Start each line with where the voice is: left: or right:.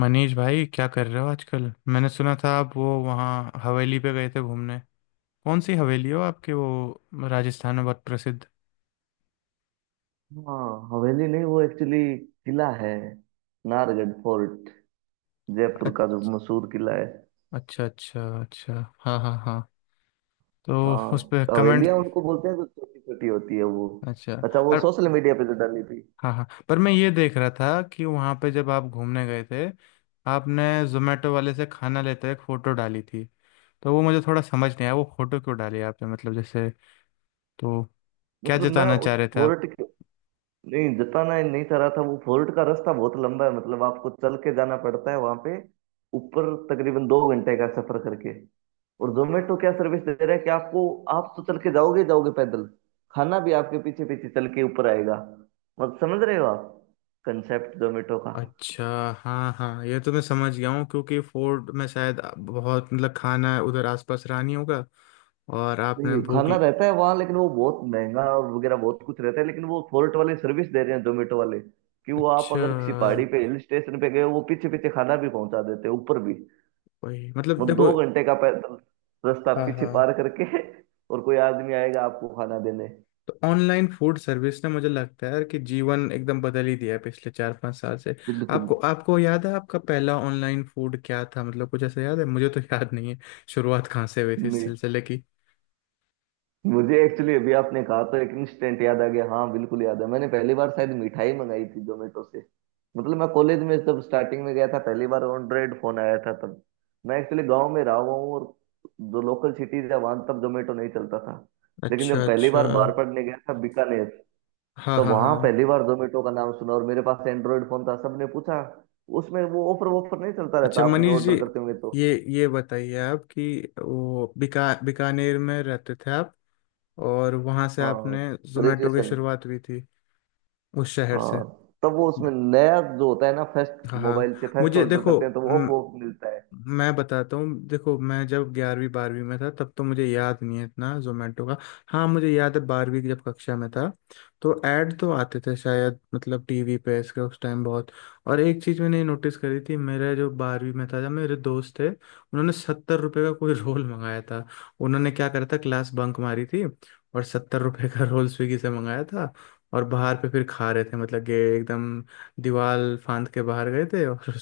left: मनीष भाई, क्या कर रहे हो आजकल? मैंने सुना था आप वो वहाँ हवेली पे गए थे घूमने। कौन सी हवेली हो आपके, वो राजस्थान में बहुत प्रसिद्ध।
right: हाँ, हवेली नहीं वो एक्चुअली किला है। नाहरगढ़ फोर्ट, जयपुर
left: अ-
right: का जो मशहूर किला है।
left: अच्छा अच्छा अच्छा। हाँ हाँ हाँ। तो उस
right: हाँ,
left: पे कमेंट।
right: हवेलियां उनको बोलते हैं जो छोटी छोटी होती है वो।
left: अच्छा।
right: अच्छा, वो
left: और
right: सोशल मीडिया पे जो डाली थी।
left: हाँ हाँ, पर मैं ये देख रहा था कि वहाँ पे जब आप घूमने गए थे, आपने जोमेटो वाले से खाना लेते हुए एक फ़ोटो डाली थी। तो वो मुझे थोड़ा समझ नहीं आया, वो फ़ोटो क्यों डाली आपने, मतलब जैसे, तो क्या
right: मतलब मैं
left: जताना चाह
right: उस
left: रहे थे?
right: फोर्ट के, नहीं जताना ही नहीं चाह रहा था। वो फोर्ट का रास्ता बहुत लंबा है, मतलब आपको चल के जाना पड़ता है वहां पे ऊपर, तकरीबन 2 घंटे का सफर करके। और जोमेटो क्या सर्विस दे रहा है कि आपको, आप तो चल के जाओगे जाओगे पैदल, खाना भी आपके पीछे पीछे चल के ऊपर आएगा। मतलब समझ रहे हो आप कंसेप्ट जोमेटो का।
left: अच्छा। हाँ हाँ, ये तो मैं समझ गया हूँ क्योंकि फोर्ट में शायद बहुत मतलब खाना उधर आसपास रानी होगा और आपने
right: नहीं,
left: भूख।
right: खाना रहता है वहाँ लेकिन वो बहुत महंगा और वगैरह बहुत कुछ रहता है, लेकिन वो फोर्ट वाले सर्विस दे रहे हैं जोमेटो वाले कि वो आप
left: अच्छा।
right: अगर किसी पहाड़ी पे हिल स्टेशन पे गए वो पीछे पीछे खाना भी पहुंचा देते हैं ऊपर भी।
left: वही मतलब,
right: मतलब दो
left: देखो।
right: घंटे का पैदल रास्ता
left: हाँ
right: पीछे
left: हाँ,
right: पार करके और कोई आदमी आएगा आपको खाना देने।
left: तो ऑनलाइन फूड सर्विस ने मुझे लगता है यार, कि जीवन एकदम बदल ही दिया है पिछले 4 5 साल से।
right: बिल्कुल।
left: आपको आपको याद है, आपका पहला ऑनलाइन फूड क्या था, मतलब कुछ ऐसा याद है? मुझे तो याद नहीं है। शुरुआत कहाँ से हुई थी इस
right: नहीं,
left: सिलसिले की?
right: मुझे एक्चुअली अभी आपने कहा तो एक इंस्टेंट याद आ गया, हाँ बिल्कुल याद है, मैंने पहली बार शायद मिठाई मंगाई थी जोमेटो से। मतलब मैं कॉलेज में जब स्टार्टिंग में गया था, पहली बार एंड्रॉइड फोन आया था तब। मैं एक्चुअली गांव में रहा हुआ हूँ, और जो लोकल सिटीज है वहां तब जोमेटो नहीं चलता था। लेकिन
left: अच्छा
right: जब पहली
left: अच्छा।
right: बार बाहर पढ़ने गया था बीकानेर,
left: हाँ
right: तो
left: हाँ
right: वहां
left: हाँ।
right: पहली बार जोमेटो का नाम सुना और मेरे पास एंड्रॉइड फोन था, सबने पूछा। उसमें वो ऑफर वॉफर नहीं चलता
left: अच्छा
right: रहता आपने
left: मनीष
right: ऑर्डर
left: जी,
right: करते होंगे तो।
left: ये बताइए आप कि वो बीकानेर में रहते थे आप, और वहाँ से
right: हाँ।
left: आपने जोमेटो की
right: ग्रेजुएशन।
left: शुरुआत हुई थी उस शहर से।
right: हाँ। तब वो उसमें
left: ब-
right: नया जो होता है ना, फर्स्ट
left: हाँ हाँ।
right: मोबाइल से फर्स्ट
left: मुझे
right: ऑर्डर
left: देखो,
right: करते हैं तो वो ऑफ ऑफ मिलता है।
left: मैं बताता हूँ। देखो मैं जब 11वीं 12वीं में था तब तो मुझे याद नहीं है इतना जोमेटो का। हाँ मुझे याद है, 12वीं की जब कक्षा में था तो ऐड तो आते थे शायद, मतलब टीवी पे इसके उस टाइम बहुत। और एक चीज़ मैंने नोटिस करी थी, मेरे जो 12वीं में था जब, मेरे दोस्त थे उन्होंने 70 रुपये का कोई रोल मंगाया था। उन्होंने क्या करा था, क्लास बंक मारी थी और 70 रुपये का रोल स्विगी से मंगाया था, और बाहर पे फिर खा रहे थे, मतलब कि एकदम दीवार फांद के बाहर गए थे। और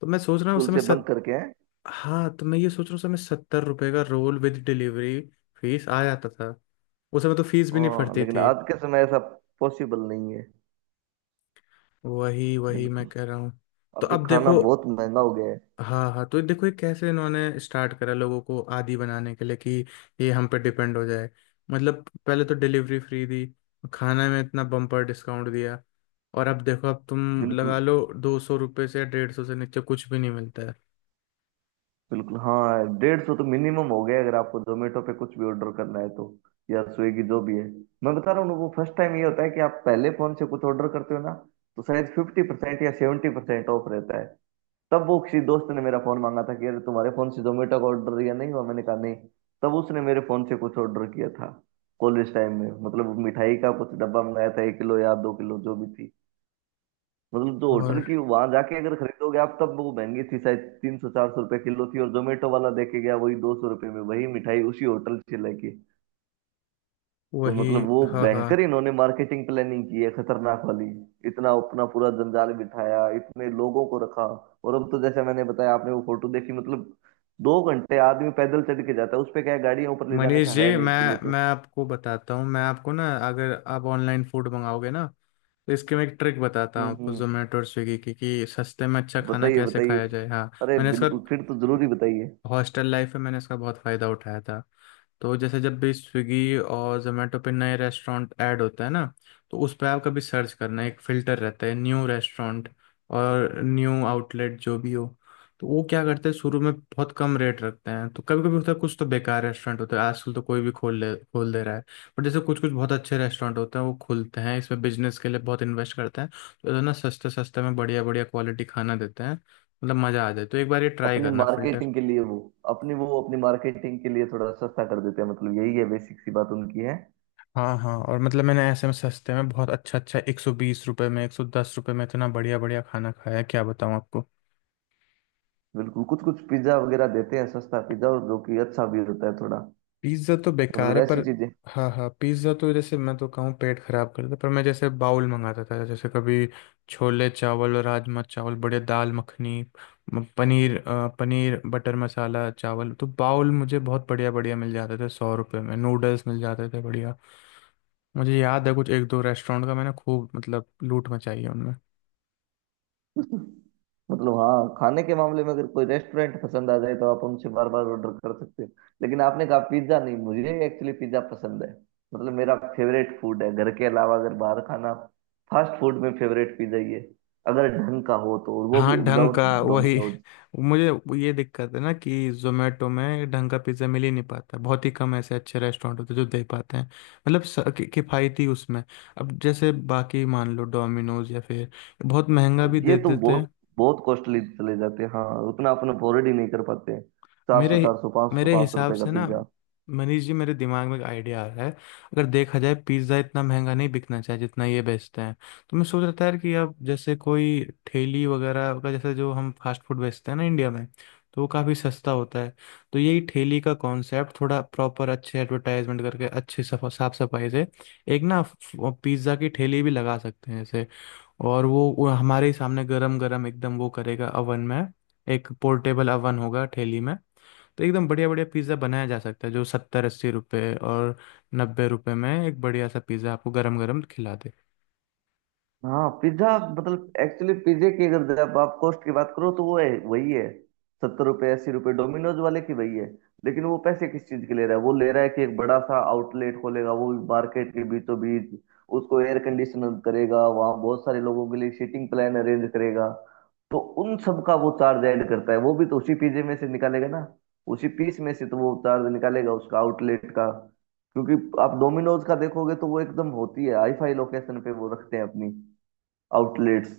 left: तो मैं सोच रहा हूँ उस
right: स्कूल
left: समय
right: से बंक
left: सत
right: करके हैं।
left: हाँ, तो मैं ये सोच रहा हूँ उस समय 70 रुपये का रोल विद डिलीवरी फीस आ जाता था। उस समय तो फीस भी नहीं
right: हाँ,
left: फटती
right: लेकिन
left: थी।
right: आज के समय ऐसा पॉसिबल नहीं है।
left: वही वही मैं
right: बिल्कुल।
left: कह रहा हूँ। तो
right: अभी
left: अब
right: खाना
left: देखो।
right: बहुत महंगा हो गया है।
left: हाँ हाँ, तो देखो ये कैसे इन्होंने स्टार्ट करा लोगों को आदी बनाने के लिए, कि ये हम पे डिपेंड हो जाए। मतलब पहले तो डिलीवरी फ्री दी, खाना में इतना बम्पर डिस्काउंट दिया, और अब देखो, अब तुम
right: बिल्कुल।
left: लगा लो 200 रुपये से या 150 से नीचे कुछ भी नहीं मिलता है।
right: बिल्कुल हाँ, 150 तो मिनिमम हो गया है अगर आपको जोमेटो पे कुछ भी ऑर्डर करना है तो। या स्विगी, जो भी है। मैं बता रहा हूँ ना, वो फर्स्ट टाइम ये होता है कि आप पहले फोन से कुछ ऑर्डर करते हो ना, तो शायद 50% या 70% ऑफ रहता है। तब वो किसी दोस्त ने मेरा फोन मांगा था कि अरे तुम्हारे फोन से जोमेटो का ऑर्डर दिया नहीं हुआ, मैंने कहा नहीं। तब उसने मेरे फोन से कुछ ऑर्डर किया था कॉलेज टाइम में, मतलब मिठाई का कुछ डब्बा मंगाया था, 1 किलो या 2 किलो जो भी थी। मतलब जो होटल
left: और
right: की वहां जाके अगर खरीदोगे आप तब वो महंगी थी शायद 300-400 रुपए किलो थी, और जोमेटो वाला देके गया वही 200 रुपए में वही मिठाई उसी होटल से लेके। तो
left: वही।
right: मतलब वो
left: हाँ
right: भयंकर
left: हाँ।
right: इन्होंने मार्केटिंग प्लानिंग की है खतरनाक वाली। इतना अपना पूरा जंजाल बिठाया, इतने लोगों को रखा। और अब तो जैसे मैंने बताया, आपने वो फोटो देखी, मतलब 2 घंटे आदमी पैदल चढ़ के जाता है उस पे, क्या है, गाड़ियां ऊपर ले जाने
left: मनीष
right: का है
left: जी,
right: नहीं किले
left: मैं
right: पे।
left: मैं आपको बताता हूँ। मैं आपको ना, अगर आप ऑनलाइन फूड मंगाओगे ना, तो इसके मैं एक ट्रिक बताता हूँ आपको,
right: हम्म।
left: जोमेटो और स्विगी की, कि सस्ते में अच्छा खाना
right: बताइए
left: कैसे
right: बताइए।
left: खाया जाए। हाँ।
right: अरे
left: मैंने इसका
right: बिल्कुल, फिर तो जरूरी बताइए।
left: हॉस्टल लाइफ में मैंने इसका बहुत फ़ायदा उठाया था। तो जैसे जब भी स्विगी और जोमेटो पे नए रेस्टोरेंट ऐड होते हैं ना, तो उस पर आप कभी सर्च करना, एक फ़िल्टर रहता है न्यू रेस्टोरेंट, और न्यू आउटलेट जो भी हो। तो वो क्या करते हैं, शुरू में बहुत कम रेट रखते हैं। तो कभी कभी होता है, कुछ तो बेकार रेस्टोरेंट होते हैं, आजकल तो कोई भी खोल ले, खोल दे रहा है। पर जैसे कुछ कुछ बहुत अच्छे रेस्टोरेंट होते हैं, वो खुलते हैं, इसमें बिजनेस के लिए बहुत इन्वेस्ट करते हैं, तो इतना सस्ते सस्ते में बढ़िया बढ़िया क्वालिटी खाना देते हैं, मतलब मज़ा आ जाए। तो एक बार ये ट्राई
right: अपनी
left: करना फ़िल्टर।
right: मार्केटिंग के लिए वो, अपनी मार्केटिंग के लिए थोड़ा सस्ता कर देते हैं, मतलब यही है बेसिक सी बात उनकी है।
left: हाँ हाँ, और मतलब मैंने ऐसे में सस्ते में बहुत अच्छा अच्छा, 120 रुपये में, 110 रुपये में इतना बढ़िया बढ़िया खाना खाया है, क्या बताऊँ आपको।
right: बिल्कुल। कुछ कुछ पिज्जा वगैरह देते हैं सस्ता पिज्जा, और जो कि अच्छा भी होता है थोड़ा।
left: पिज्ज़ा तो बेकार
right: मतलब
left: है
right: ऐसी
left: पर।
right: चीजें।
left: हाँ हाँ, पिज्ज़ा तो जैसे मैं तो कहूँ पेट खराब करता। पर मैं जैसे बाउल मंगाता था, जैसे कभी छोले चावल और राजमा चावल बढ़िया, दाल मखनी, पनीर बटर मसाला चावल, तो बाउल मुझे बहुत बढ़िया बढ़िया मिल जाते थे, 100 रुपये में नूडल्स मिल जाते थे बढ़िया। मुझे याद है, कुछ एक दो रेस्टोरेंट का मैंने खूब मतलब लूट मचाई है।
right: मतलब हाँ, खाने के मामले में अगर कोई रेस्टोरेंट पसंद आ जाए तो आप उनसे बार बार ऑर्डर कर सकते हो। लेकिन आपने कहा पिज्जा नहीं, मुझे एक्चुअली पिज्जा पसंद है। मतलब मेरा फेवरेट फूड है, घर के अलावा अगर बाहर खाना, फास्ट फूड में फेवरेट पिज्जा ही है, अगर ढंग का हो तो, और वो भी
left: हाँ, ढंग
right: विदाउट
left: का वही।
right: डोमिनोज।
left: मुझे ये दिक्कत है ना कि जोमेटो में ढंग का पिज्ज़ा मिल ही नहीं पाता, बहुत ही कम ऐसे अच्छे रेस्टोरेंट होते हैं जो दे पाते हैं, मतलब किफ़ायती उसमें। अब जैसे बाकी मान लो डोमिनोज या फिर, बहुत महंगा भी
right: ये
left: दे
right: तो
left: देते
right: बहुत
left: हैं।
right: बहुत कॉस्टली चले जाते हैं, हाँ, उतना अपन अफोर्ड ही नहीं कर पाते, चार
left: मेरे
right: सौ पाँच सौ
left: मेरे
right: पाँच सौ
left: हिसाब
right: रुपए का
left: से ना
right: पिज्जा।
left: मनीष जी, मेरे दिमाग में एक आइडिया आ रहा है। अगर देखा जाए, पिज्ज़ा इतना महंगा नहीं बिकना चाहिए जितना ये बेचते हैं। तो मैं सोच रहा था यार कि अब जैसे कोई ठेली वगैरह का, जैसे जो हम फास्ट फूड बेचते हैं ना इंडिया में, तो वो काफ़ी सस्ता होता है। तो यही ठेली का कॉन्सेप्ट थोड़ा प्रॉपर अच्छे एडवर्टाइजमेंट करके, अच्छे साफ सफाई से, एक ना, पिज़्ज़ा की ठेली भी लगा सकते हैं जैसे। और वो हमारे ही सामने गरम गरम एकदम वो करेगा अवन में। एक पोर्टेबल अवन होगा ठेली में। तो एकदम बढ़िया बढ़िया पिज़्ज़ा बनाया जा सकता है, जो 70 80 रुपये और 90 रुपये में एक बढ़िया सा पिज़्ज़ा आपको गरम गरम खिला दे।
right: हाँ पिज्जा, मतलब एक्चुअली पिज्जे की अगर जब आप कॉस्ट की बात करो तो वो है वही है, 70-80 रुपये, डोमिनोज वाले की वही है। लेकिन वो पैसे किस चीज के ले रहा है, वो ले रहा है कि एक बड़ा सा आउटलेट खोलेगा वो भी मार्केट के बीचों बीच, उसको एयर कंडीशनर करेगा, वहाँ बहुत सारे लोगों के लिए सीटिंग प्लान अरेंज करेगा। तो उन सब का वो चार्ज ऐड करता है, वो भी तो उसी पिज्जे में से निकालेगा ना, उसी पीस में से तो वो चार्ज निकालेगा उसका आउटलेट का। क्योंकि आप डोमिनोज का देखोगे तो वो एकदम होती है हाई फाई लोकेशन पे वो रखते हैं अपनी आउटलेट्स।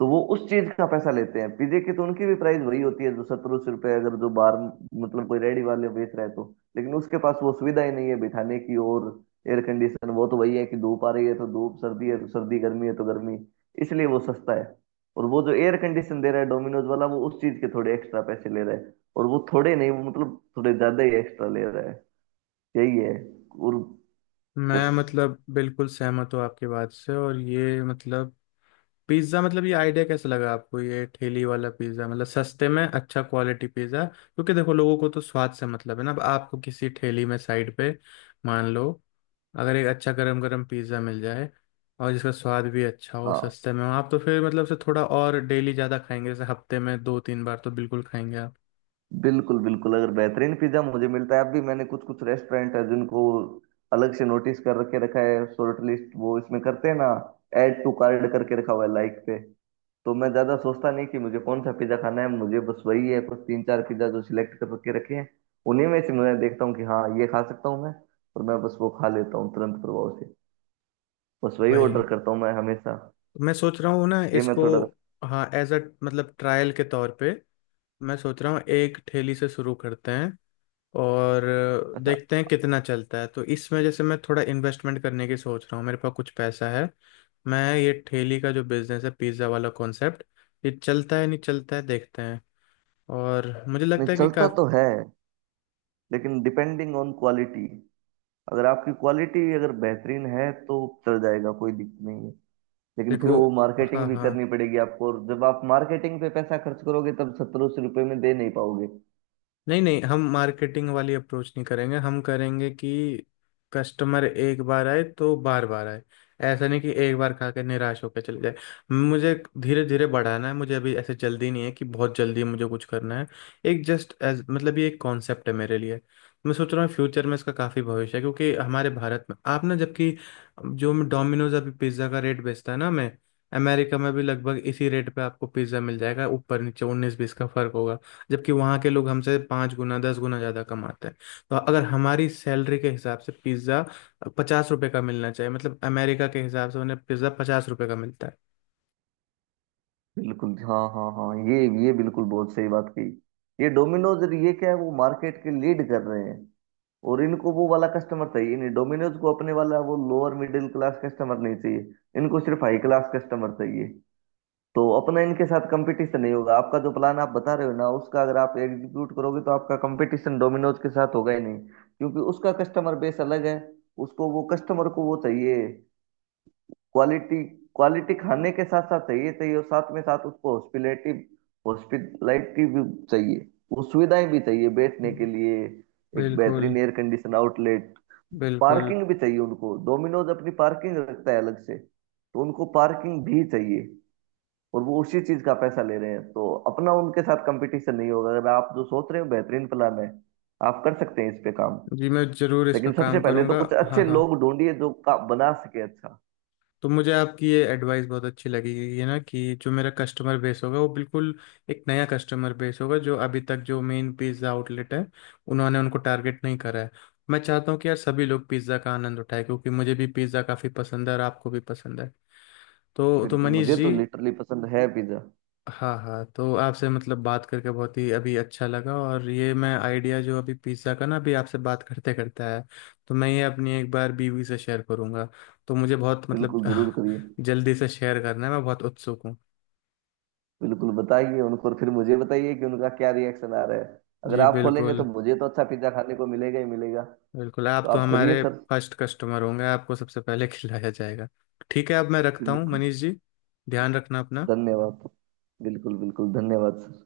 right: तो वो उस चीज का पैसा लेते हैं, पीजे की तो उनकी भी प्राइस वही होती है जो 1700 रुपए, अगर जो बाहर मतलब कोई रेडी वाले बेच रहा है तो। लेकिन उसके पास वो सुविधा ही नहीं है बिठाने की, और एयर कंडीशन वो तो वही है कि धूप आ रही है तो धूप, सर्दी है तो सर्दी, गर्मी है तो गर्मी। इसलिए वो सस्ता है। और वो जो एयर कंडीशन दे रहा है डोमिनोज वाला वो उस चीज के थोड़े एक्स्ट्रा पैसे ले रहा है, और वो थोड़े नहीं, वो मतलब थोड़े ज्यादा ही एक्स्ट्रा ले रहा है। यही है। और
left: मैं
right: बस।
left: मतलब बिल्कुल सहमत हूँ आपकी बात से, और ये मतलब पिज्ज़ा, मतलब ये आइडिया कैसे लगा आपको, ये ठेली वाला पिज़्ज़ा मतलब सस्ते में अच्छा क्वालिटी पिज़्ज़ा, क्योंकि देखो लोगों को तो स्वाद से मतलब है ना। अब आपको किसी ठेली में साइड पे, मान लो अगर एक अच्छा गरम गरम पिज़्ज़ा मिल जाए, और जिसका स्वाद भी अच्छा हो,
right: हाँ
left: सस्ते में हो, आप तो फिर मतलब से थोड़ा और डेली ज़्यादा खाएंगे, जैसे हफ्ते में दो तीन बार तो बिल्कुल खाएंगे आप।
right: बिल्कुल बिल्कुल, अगर बेहतरीन पिज्जा मुझे मिलता है, अब भी मैंने कुछ कुछ रेस्टोरेंट है जिनको अलग से नोटिस कर रखे रखा है, शॉर्ट लिस्ट वो इसमें करते हैं ना, ऐड टू कार्ड करके रखा हुआ है लाइक पे। तो मैं ज्यादा सोचता नहीं कि मुझे कौन सा पिज्जा खाना है, मुझे बस वही है, कुछ तीन चार पिज्जा जो सिलेक्ट कर रखे रखे हैं, उन्हीं में से मैं देखता हूँ कि हाँ ये खा सकता हूँ मैं, और मैं बस वो खा लेता हूँ तुरंत प्रभाव से, बस वही ऑर्डर
left: वही,
right: करता हूँ मैं हमेशा।
left: मैं सोच रहा हूँ ना
right: ये मैं
left: इसको।
right: थोड़ा।
left: हाँ, एज अ मतलब ट्रायल के तौर पे, मैं सोच रहा हूँ एक ठेली से शुरू करते हैं, और
right: अच्छा।
left: देखते हैं कितना चलता है। तो इसमें जैसे मैं थोड़ा इन्वेस्टमेंट करने की सोच रहा हूँ, मेरे पास कुछ पैसा है। मैं ये ठेली का जो बिजनेस है, पिज्ज़ा वाला कॉन्सेप्ट, ये चलता है नहीं चलता है देखते हैं। और मुझे
right: नहीं
left: लगता है कि का,
right: चलता तो है, लेकिन डिपेंडिंग ऑन क्वालिटी, अगर आपकी क्वालिटी अगर बेहतरीन है तो चल जाएगा, कोई दिक्कत नहीं है। लेकिन फिर
left: देखो,
right: वो मार्केटिंग
left: हाँ
right: भी
left: हाँ,
right: करनी पड़ेगी आपको, और जब आप मार्केटिंग पे पैसा खर्च करोगे तब 70-80 रुपए में दे नहीं पाओगे।
left: नहीं नहीं, हम मार्केटिंग वाली अप्रोच नहीं करेंगे। हम करेंगे कि कस्टमर एक बार आए तो बार बार आए, ऐसा नहीं कि एक बार खा के निराश होकर चले जाए। मुझे धीरे धीरे बढ़ाना है, मुझे अभी ऐसे जल्दी नहीं है कि बहुत जल्दी मुझे कुछ करना है। एक जस्ट एज मतलब ये एक कॉन्सेप्ट है मेरे लिए। मैं सोच रहा हूँ फ्यूचर में इसका काफ़ी भविष्य है, क्योंकि हमारे भारत में आप ना, जबकि जो डोमिनोज अभी पिज्ज़ा का रेट बेचता है ना, मैं अमेरिका में भी लगभग इसी रेट पे आपको पिज्ज़ा मिल जाएगा, ऊपर नीचे उन्नीस बीस का फर्क होगा। जबकि वहाँ के लोग हमसे 5 गुना 10 गुना ज़्यादा कमाते हैं। तो अगर हमारी सैलरी के हिसाब से पिज़्ज़ा 50 रुपए का मिलना चाहिए, मतलब अमेरिका के हिसाब से उन्हें पिज़्ज़ा 50 रुपए का मिलता है।
right: बिल्कुल, हाँ हाँ हाँ, ये बिल्कुल बहुत सही बात कही। ये डोमिनोज, ये क्या है, वो मार्केट के लीड कर रहे हैं। और इनको वो वाला कस्टमर चाहिए नहीं, डोमिनोज को अपने वाला वो लोअर मिडिल क्लास कस्टमर नहीं चाहिए, इनको सिर्फ हाई क्लास कस्टमर चाहिए। तो अपना इनके साथ कंपटीशन नहीं होगा, आपका जो प्लान आप बता रहे हो ना उसका अगर आप एग्जीक्यूट करोगे तो आपका कंपटीशन डोमिनोज के साथ होगा ही नहीं, क्योंकि उसका कस्टमर बेस अलग है। उसको वो कस्टमर को वो चाहिए क्वालिटी, क्वालिटी खाने के साथ साथ चाहिए चाहिए, और साथ में साथ उसको हॉस्पिटलिटी, हॉस्पिटलिटी भी चाहिए। वो सुविधाएं भी चाहिए बैठने के लिए, एक
left: बिल्कुल
right: बेहतरीन एयर कंडीशन आउटलेट।
left: बिल्कुल।
right: पार्किंग भी चाहिए उनको, डोमिनोज अपनी पार्किंग रखता है अलग से, तो उनको पार्किंग भी चाहिए, और वो उसी चीज का पैसा ले रहे हैं। तो अपना उनके साथ कंपटीशन नहीं होगा, अगर आप जो सोच रहे हो बेहतरीन प्लान है, आप कर सकते हैं इस पे काम।
left: जी मैं ज़रूर इस पर
right: लेकिन सबसे
left: काम
right: पहले तो
left: करूँगा।
right: कुछ
left: हाँ
right: अच्छे
left: हाँ,
right: लोग ढूंढिए जो का बना सके अच्छा।
left: तो मुझे आपकी ये एडवाइस बहुत अच्छी लगी, ये ना कि जो मेरा कस्टमर बेस होगा वो बिल्कुल एक नया कस्टमर बेस होगा, जो अभी तक जो मेन पिज़्ज़ा आउटलेट है उन्होंने उनको टारगेट नहीं करा है। मैं चाहता हूँ कि यार सभी लोग पिज़्ज़ा का आनंद उठाए, क्योंकि मुझे भी पिज़्ज़ा काफ़ी पसंद है, और आपको भी पसंद है। तो
right: बिल्कुल,
left: मनीष
right: मुझे तो
left: जी,
right: लिटरली पसंद है पिज्जा।
left: हाँ हाँ, तो आपसे मतलब बात करके बहुत ही अभी अच्छा लगा, और ये मैं आइडिया जो अभी पिज़्ज़ा का ना, अभी आपसे बात करते करते आया, तो मैं ये अपनी एक बार बीवी से शेयर करूँगा। तो मुझे बहुत मतलब
right: बिल्कुल जरूर करिए,
left: जल्दी से शेयर करना है, मैं बहुत उत्सुक हूँ।
right: बिल्कुल बताइए उनको, और फिर मुझे बताइए कि उनका क्या रिएक्शन आ रहा है। अगर
left: जी
right: आप खोलेंगे तो
left: बिल्कुल।
right: मुझे तो अच्छा पिज्जा खाने को मिलेगा ही मिलेगा। तो
left: बिल्कुल, आप तो
right: आप करिए
left: हमारे
right: सर।
left: फर्स्ट कस्टमर होंगे, आपको सबसे पहले खिलाया जाएगा। ठीक है, अब मैं रखता हूँ
right: बिल्कुल।
left: मनीष जी। ध्यान रखना अपना।
right: धन्यवाद। बिल्कुल बिल्कुल धन्यवाद सर।